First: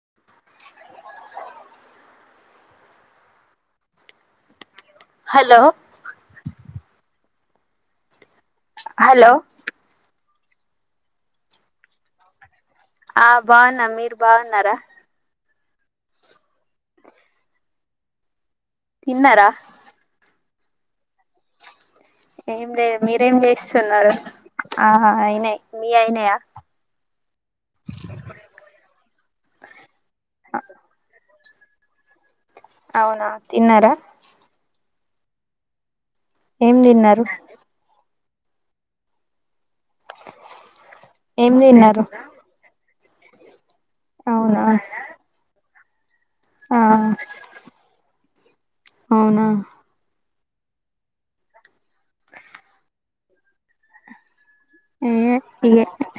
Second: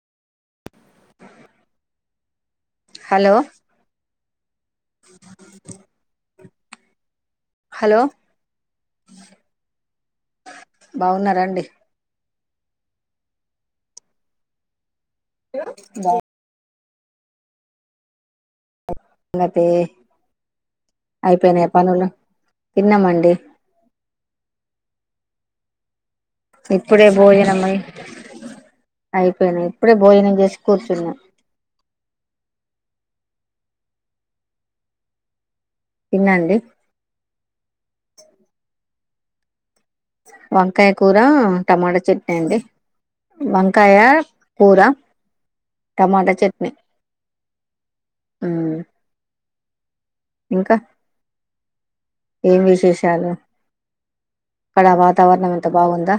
[inaudible] Hello hello hello hello బావున్నారా అండి ఆ బాగున్నా మీరు బాగున్నారా బ [inaudible] తిన్నారా అయిపోయిన ఏం లేదు మీరేం చేస్తున్నారు ఆ అయినయి మీ అయిన ఇప్పుడే భోజనం అయి అయిపోయింది ఇప్పుడే భోజనం చేసి కూర్చున్నా అవునా తిన్నార తిన్నండి ఏం తిన్నారు వంకాయ కూర ఏం టమాటా తిన్నారు చట్నీ అండి వం కయా అవునా పూరా టమాట ఆ ఉమ్ అవునా ఇంకా ఏం విశేషాలు అక్కడ ఏ వాతావరణం ఎంత ఇ బాగుందా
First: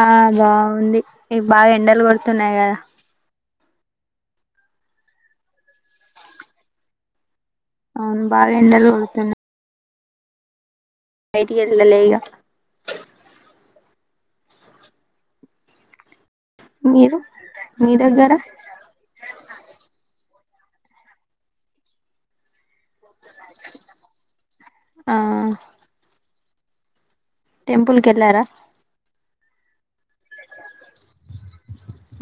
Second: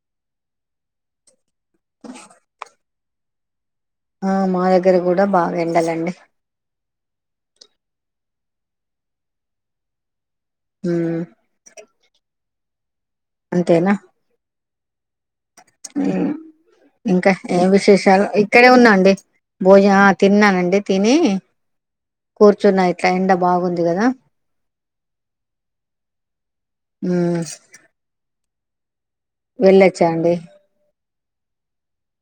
ఆ బాగుంది ఇక బాగా ఎండలు కొడుతున్నాయి కదా ఆ మా దగ్గర కూడా బాగా ఎండలండి అవును బాగా ఎండలు కోడుతున్నాయి ఉమ్ బటికి లేగా అంతేనా అ మీరు ఇంకా ఏం మీ విశేషాలు దగ్గర ఇక్కడే ఉన్నాండి భోజన తిన్నానండి తిని కూర్ కూచున్న ఇట్లా ఎండ బాగుంది కదా మ్మ్ టెంపుల్ కెళ్ళార వెళ్ళొచ్చా అండి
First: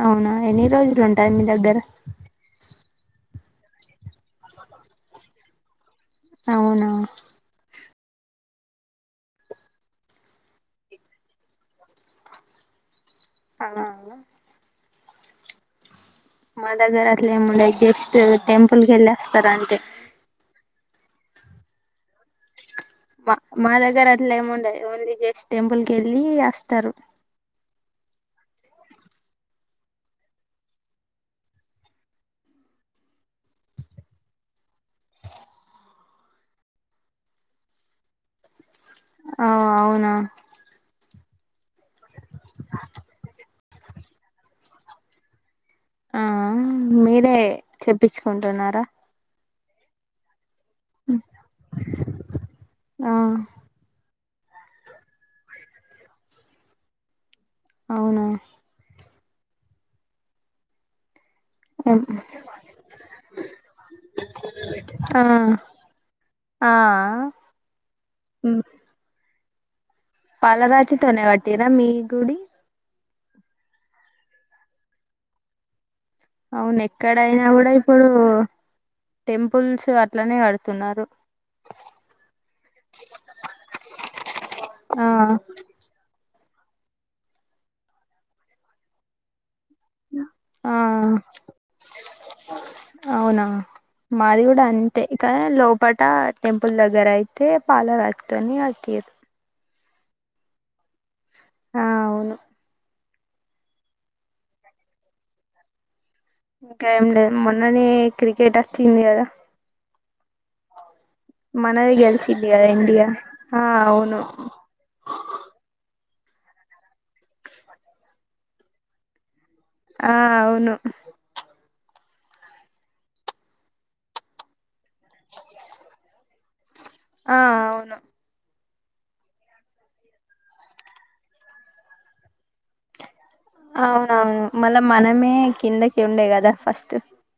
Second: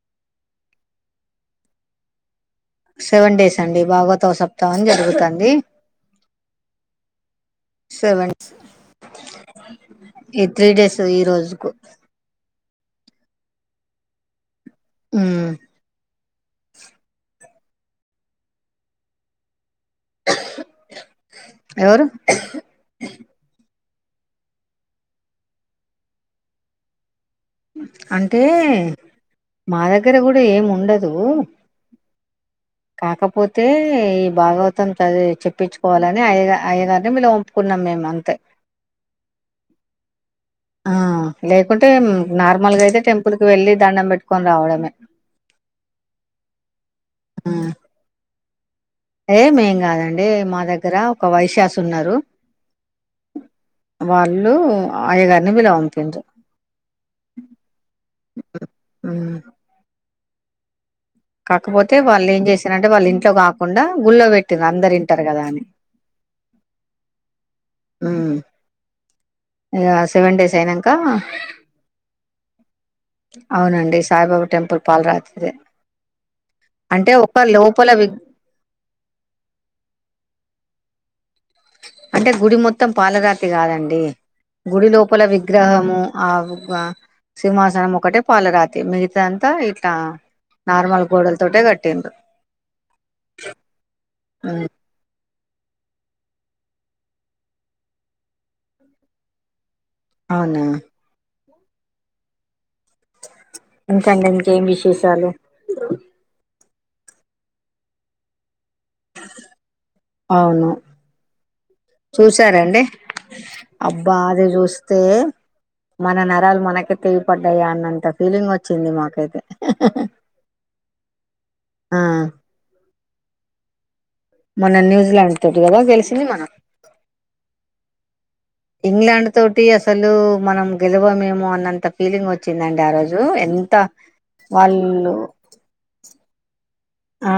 అవునా ఎన్ని రోజులు ఉంటాయి మీ దగ్గర సెవెన్ డేస్ అండి భాగవత సప్తావం జరుగుతాంది అవునవును సెవెన్స ఈ త్రీ డేస్ ఈ రోజుకు అనలా ఊ మా దగ్గర అట్లేం ఉండయి జస్ట్ టెంపుల్ కి ఎల్లి అస్తారు అంతే ఎవరూ మ మా దగ్గర అట్లా ఏముండదు ఓన్లీ జెస్ట్ టెంపుల్ కి వెళ్ళి అస్తారు అంటే మా దగ్గర కూడా ఏమి ఉండదు కాకపోతే ఈ భాగవతం చదివి చెప్పించుకోవాలని అయ్యగ అయ్యగారిని మిళ్ళ వంపుకున్నాం మేము అంతే ఔ అవునా ఆ లేక లేకుంటే నార్మల్గా అయితే టెంపుల్ కి వెళ్ళి దండం పెట్టు కోనుకొని రావడమే ఆ మీరే చెప్పించుకు కోంటున్నారా ఎ మేం కాదండి మా దగ్గర ఒక వైశ్యాస్ ఉన్నారు ఆ వాళ్ళు అయ్యగారిని విలా పంపిన్రు అవునా ఉ కాకపోతే వాళ్ళు ఏం చేసారంటే వాళ్ళు ఇంట్లో కాకుండా గూళ్ళో పెట్టింరు అందరు ఆ ఇంటారు కదా అని ఉమ్ ఇగ సెవెన్ డేస్ అయినాక పాలరాతి తోనే కట్టిర్రా మీ గుడి అవునండి సాయిబాబా టెంపుల్ పాలరాతిదే అంటే ఒక అవునెక్కడైనా కూడా లోపల వి ఇప్పుడు టెంపుల్స్ అట్లనే కడుతున్నారు అంటే గుడి మొత్తం పాలరాతి కాదండి గుడి ఆ లోపల విగ్రహము ఆవుగా సింహాసనం ఒక్కటే పాలరాతి మిగతా అంతా ఇట్లా ఆ నార్మల్ గోడలతోటే కట్టిండ్రు అవునా మాది ఉమ్ కూడా అంతే కా లోపట టెంపుల్ దగ్గర అయితే పాలరాతి తోని కట్టిర్రు అవునా ఆ అవును ఇంకండి ఇంకేం విశేషాలు ఇంక ఏం లేదు మొన్ననే క్రికెట చింది కదా అవును మనది గెలిచింది చూసారా కదా అండి ఇండియా ఆ అబ్బా అవును అది చూస్తే మన నరాలు మనకే తెగి పడ్డాయా అన్నంత ఫీలింగ్ వచ్చింది మాకైతే ఆ అవును ఆ మన ని ఇంగ్లాండ్ తోటి కదా గెలిసింది మనం ఆ అవును ఇంగ్లాండ్ తోటి అసలు మనం గెలవమేమో అన్నంత ఫీలింగ్ వచ్ అవునవును మళ్ళా వాళ్ళు మనమే కిందకి ఉండే కదా ఫస్ట్ ఆ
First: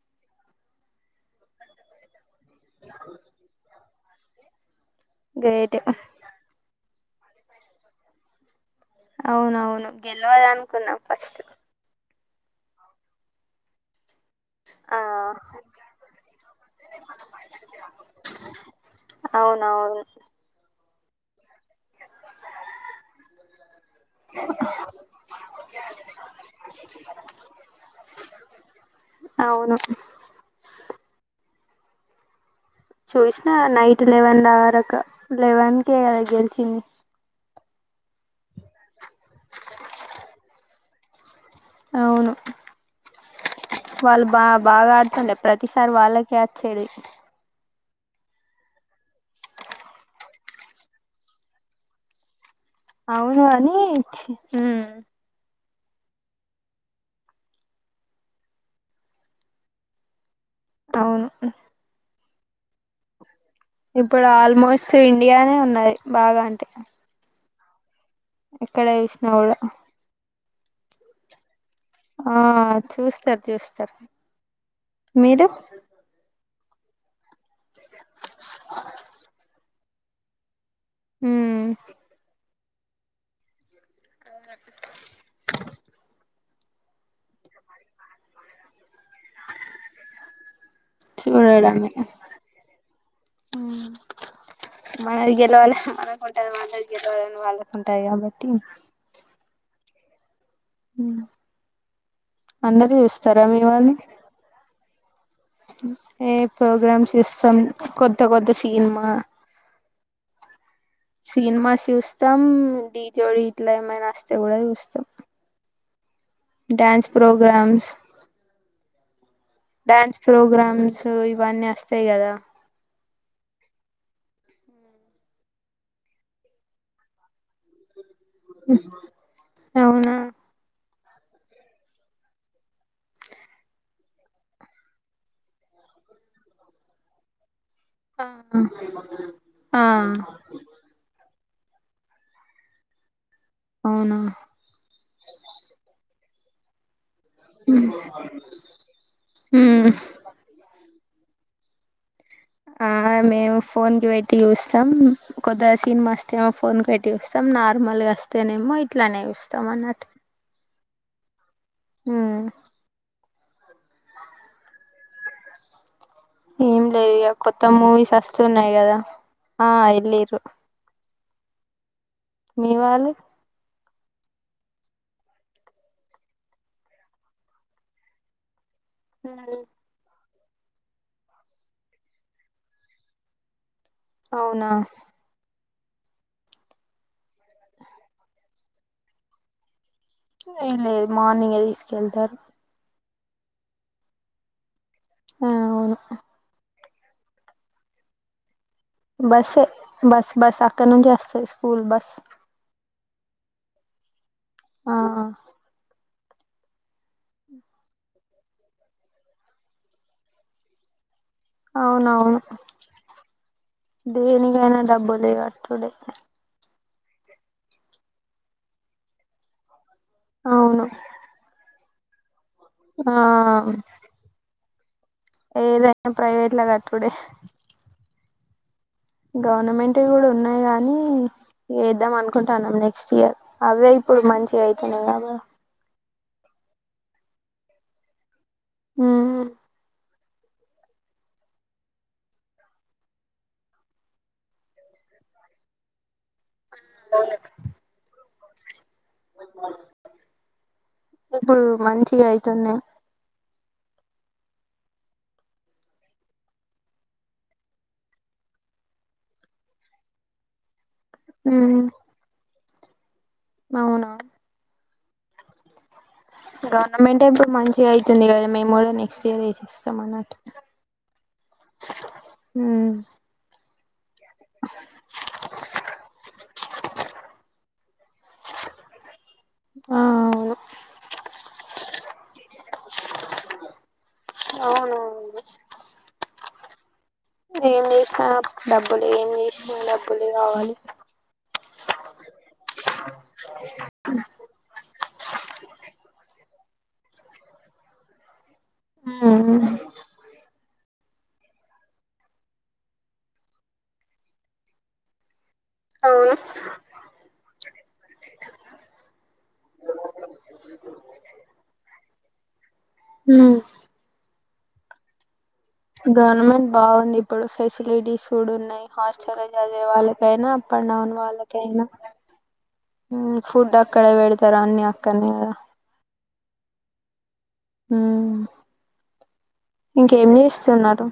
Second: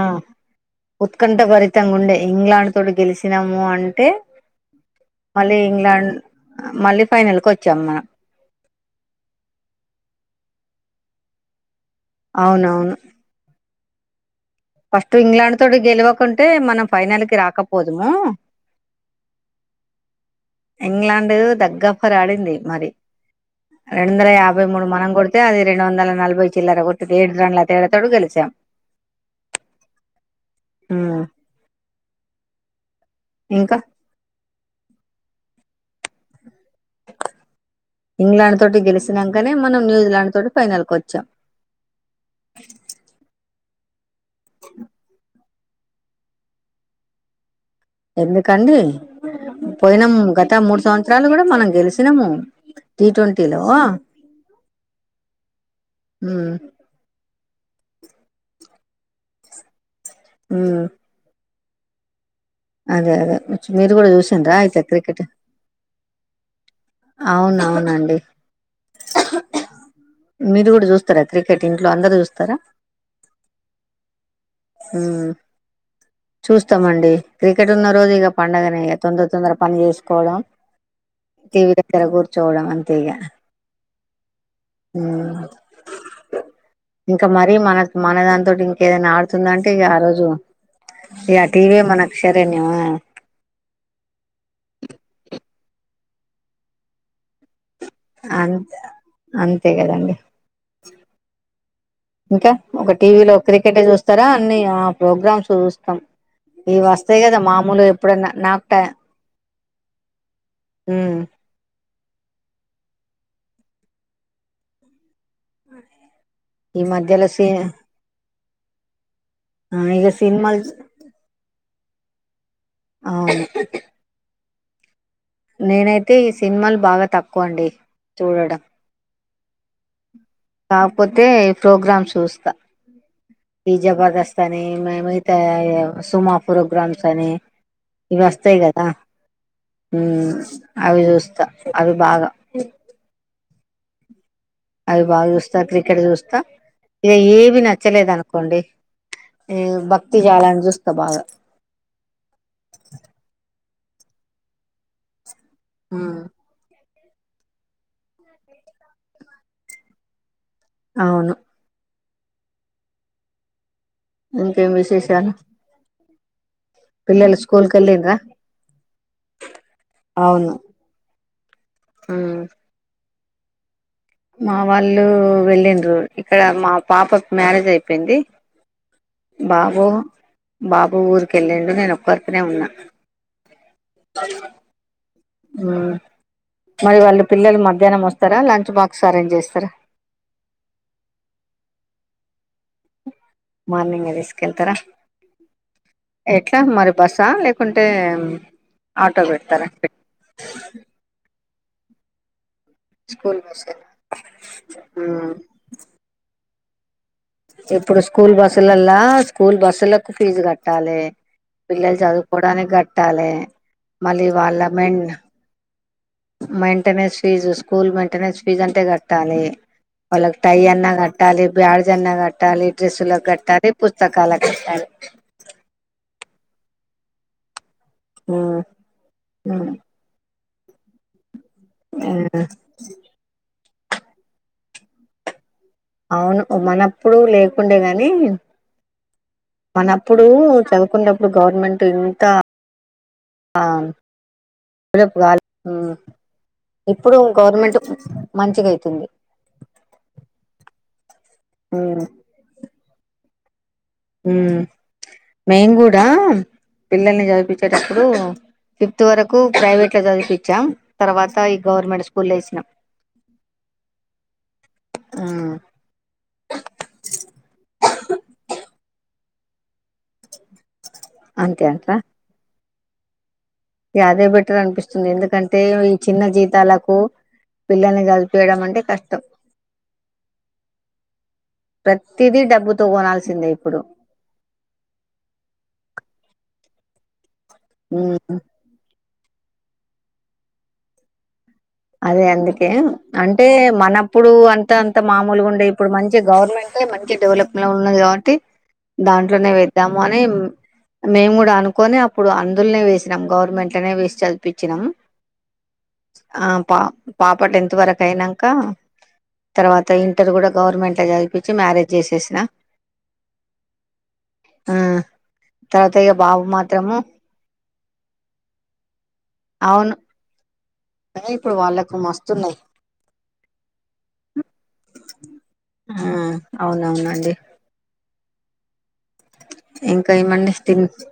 ఉత్కంఠ బరితంగుండె ఇంగ్లాండ్ తోటి గెలిసినాము అంటె టే మళ్ళి గ్రేట్ ఇంగ్లాండ్ మళ్ళి ఫైనల్కొచ్చాం మనం అవునవును గెలవదునుకున్నాం ఫస్ట్ అవునవును ఆ ఫస్ట్ ఇంగ్లాండ్ తోటి గెలవకుంటే మనం ఫైనల్ కి రాకపోదుము అవునవును ఇంగ్లాడు తగ్గఫర్రాడింది మరి రెండు వందల యాభై మూడు మనం కొడితే అది రెండు వందల నలభై చిల్లర కొట్టి ఏడు రండ్ల తేడాతోడు గెలిచాం అవును ఉమ్ చూసిన ఇంకా నైట్ లేెవంద అవరక లేలవన్ క గచిన ఇంగ్లాండ్ తోటి గెలిచినాకనే మనం న్యూజిలాండ్ తోటి ఫైనల్ కు వచ్చాం అవును వాళ్ళు బా బాగా ఆడుతె ప్రతిసారి వాళ్ళకిే వచ్చేది ఎందుకండి పోయినము గత మూడు సంవత్సరాలు కూడా మనం గెలిచినాము అవును అని హమ్ ఉమ్ అవును అదే అదే మీరు కూడా ఇప్పుడు చూసిండ్రా అయితే ఆల్మోస్ట్ క్రికెట్ ఇండియానే ఉన్నది బాగా అంటే అవునవునండి ఎక్కడే విష్ణు కూడా మీరు కూడా చూస్తారా క్రిక ఆ చూస్తారు చూస్తారు ఉమ్ మీరు చూస్తామండి క్రికెట్ ఉన్న రోజు ఇక పంండగనేక తొందర తొందర పని చేస్త కోడం ఉమ్ టీవీ దగ్గర కూర్చోవడం అంతే అంతే ఇగా ఉహు ఇంకా మరీ మన మనదానింతోటి ఇంకా ఏదైనా ఆడుతుందంటే ఇగా ఆ రోజు ఆ టీవీ చూడడమే మనకు శరణ్యం ఉంటది మనది గెలవాలి గాని వాళ్ళ అంత అంతే కదండి హు ఇంకా ఒక టీవీలో క్రికెటే చూస్తారా అన్ని ప్రోగ్రామ్స్ చూస్తాం ఏ ఇవి ప్రోగ్రామ్ వస్తాయి కదా చూస్తాం మామూలు కొత్త ఎప్పుడన్నా కొత్త నాకు టై సినిమా హ్మ్. సినిమా చూస్తాం ఢీ జోడి ఇట్లా ఏమైనా వస్తే కూడా చూస్తాం ఈ డాన్స్ మధ్యలో సి ప్రోగ్రామ్స్ ఇక డ్యాన్స్ సినిమాలు ప్రోగ్రామ్స్ ఇవన్నీ వస్తా వత్తాయి కదా అవును నేనైతే ఈ సినిమాలు బాగా తక్కువ అండి చూడడం అవునా కాకపోతే ప్రోగ్రామ్స్ చూస్తా ఈ జబర్దస్త్ అని మేమైతే సుమా ప్రోగ్రామ్స్ అని ఆ ఇవొస్తాయి కదా ఆ హ్మ్ అవి చూస్తా అవి బాగా అవునా అవి బాగా చూస్తా క్రికెట్ చూస్తా ఇగా ఏమి నచ్చలేదు అనుకోండి ఎ మ్మ్ భక్తి ఛానల్ చూస్తా బాగా ఆ మేము ఫోన్ కి పెట్టి చూస్తాం కొత్త సినిమా వస్తే మా ఫోన్ పెట్ పెట్టి చూస్తాం నార్మల్ గా వస్తేనేమో ఇట్లానే చూస్తాం అన్నట్టు అవును హ్మ్ ఇంకేం విశేషాలు ఏం లేదు ఇగ పిల్లలు కొత్త స్కూల్ కి మూవీస్ వెళ్ళిండ్రా వస్తున్నాయి గదా ఆ ఏల్లీరు అవును మీ వాళ్ళు మా వాళ్ళు వెళ్ళిండ్రు ఇక్కడ మా పాపకి మ్యారేజ్ అయిపోయింది బాబు బాబు ఊరికెళ్ళిండు నేను ఒక్కర్తినే ఉన్నా అవునా హ్మ్ మరి వాళ్ళ పిల్లలు మధ్యాహ్నం వస్తారా లంచ్ బాక్స్ అరేంజ్ చేస్తారా ఏ లేదు మార్నింగే తీసుకెళ్తారు మార్నింగ్ ఏ తీసుకెళ్తార ఆ అవును బస్సా లేకుంటే ఆటో బస్సే పెడతారా బస్ బస్ అక్కడ నుంచి వస్తది స్కూల్ బస్ స్కూల్ బస్సే ఆ మ్మ్ ఇప్పుడు స్కూల్ బస్సులల్లా స్కూల్ బస్సులకు ఫీజు కట్ట పిల్లలు అవునవును చదువుకోవడానికి కట్టాలె మళ్ళీ వాళ్ళ దేనికైనా మెం డబ్బులే కట్టుడే maintenance fees school maintenance fees అంటే కట్టాలి వాళ్ళకి టై అవును అన్నా కట్టాలి బ్యాడ్ జన్న క కట్టాలి ఆ డ్రెస్సులకు కట్టాలి పుస్తకాల కి కట్టాలి ఏదైనా ప్రైవేట్లా కట్టుడే హు గవర్నమెంట్వీ కూడున్నాయ్ గానీ వేద్దాం మ్మ్ అనుకుంటాన్నాం నెక్స్ట్ ఇయర్ అవే ఇప్పుడు మంచిగ అయితున్నాయ్ కబా అవును మనప్పుడు లేకుండే గానీ హుం మనప్ ప్పుడు చదువుకుండేప్పుడు. గవర్నమెంట్ ఇంత అం లప్ గల్ మ్ ఇప్పుడుం గవర్నమెంట్ మంచిగా అయితది ఇప్పుడు ఉమ్ మంచిగా అయితుంద మ్ మేం గుడా పిల్లల్ని చదిపిచేటప్పుడు. ఫిఫ్త్ వరకు ప్రైవేట్లో చదిపించాం తర్వాత ఈ ఉమ్, గవర్నమెంట్ స్కూలేసినం అవునా మ్ గవర్నమెంటె ఇప్పుడు మంచిగా అయితుంది గదా మెమోల్ని చేరేసి ఇస్త మన్నట్టు అంతే అంటారా మ్ యాదే బెటర్ అనిపిస్తుంది. ఎందుకంటే ఈ చిన్న జీతాలకు పిల్లల్ని జదిపియడం అంటే కష్టం ఆ ప్రతిదీ డబ్బుతో కొనాల్సిందే ఇప్పుడు అవునవును ఏం జేసిన ఉమ్ డబ్బుల్ ఏం జేసిన డబ్బులే కావాలి అదే అందుక్ కే అంటే మనప్పుడు అంతంత్ త మామూలుగా ఉండే. ఇప్పుడు మంచిగా గవర్నమెంటె మంచి డెవలప్లో ఉన్నది కాబట్టి దాంట్లోనే ఉమ్ వేద్దాము. అని మేం గుడా అనుకుని అప్పుడు అందుల్నే వేసినాం. గవర్నమెంట్లనే వేసి చదిపించినాం అవును ఆ పా పాప టెన్త్ వరకు అయినంకా. తర్వాత ఇంటర్ గుడా గవర్నమెంట్ల్ చదువుపిచ్చి మ్యారేజ్ జేస్ సిన ఉ ఉ గవర్నమెంట్ బాగుంది ఇప్పుడు ఫెసిలిటీస్ కూడున్నాయ్. హాస్టల్ చదివే అవును వాళ్ళకైనా అప్ అండ్ డౌన్ ఏ ఇప్పుడు వాళ్ళకైనా వాళ్ళకు మస్తున్నాయి ఫుడ్ అక్కడే పెడతారు అన్ని అక్కనే కదా ఆ అవునవునండి ఆ ఇంకా ఇంకేం ఏమండి తిన్ చేస్తున్నారు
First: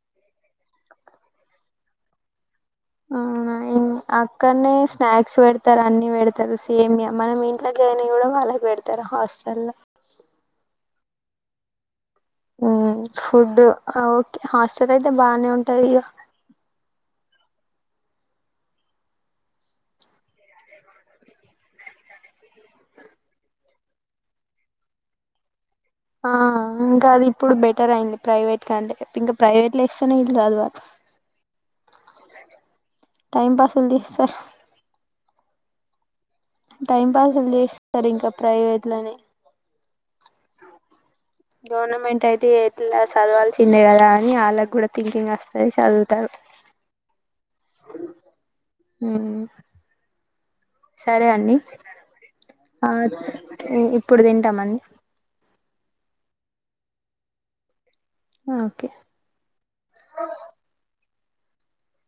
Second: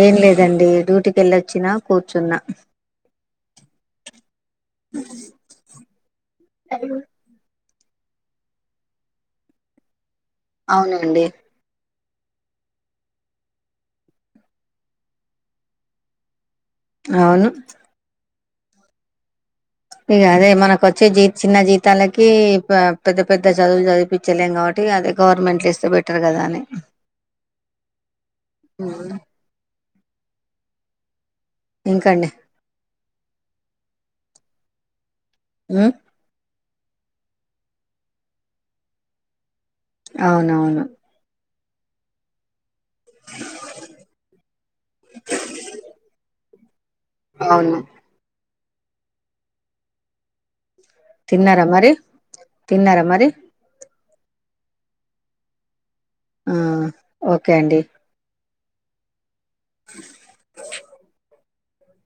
ఏం లేదండి డ్యూటీకి వెళ్ళొచ్చినా కూర్చున్నా ఆ అక్కడనే స్నాక్స్ పెడతారు అన్ని పెడతారు సేమ్యా మనం ఇట్లా చెయ్యనివి కూడా వాళ్ళకి పెడతారు హాస్టల్ లో అవునండి ఉ ఫుడ్ ఓకే హాస్టల్ అయితే బాగానే ఉంటాదిగా అవును ఇక అదే మనకొచ్చే జీ చిన్న జీతాలకి పెద్ద పెద్ద చదువులు చదిపించలేము కాబట్టి అదే గవర్నమెంట్లు ఏస్త ఆ ఇంకా అది ఇప్పుడు బెటర్ అయింది ప్రైవేట్ కంటే హ్మ్. అంటే ఇంకా ప్రైవేట్ అస్సలు ఇది చదువా ఇంకండి టైం పాస్ ఉది సార్ ఉ టైం పాస్ చేస్తారు ఇంకా ప్రైవేట్ లోని అవునవును గవర్నమెంట్ అయితే ఇట్లా చదవాల్సిందే కదా అని వాళ్ళకి కూడా థింకింగ్ వస్తంది చదువుతారు అవును హ సరే అండి తిన్నారా మరి ఆ తిన్నారా మరి ఇప్పుడు తింటామండి ఆ ఓకే అండి ఓకే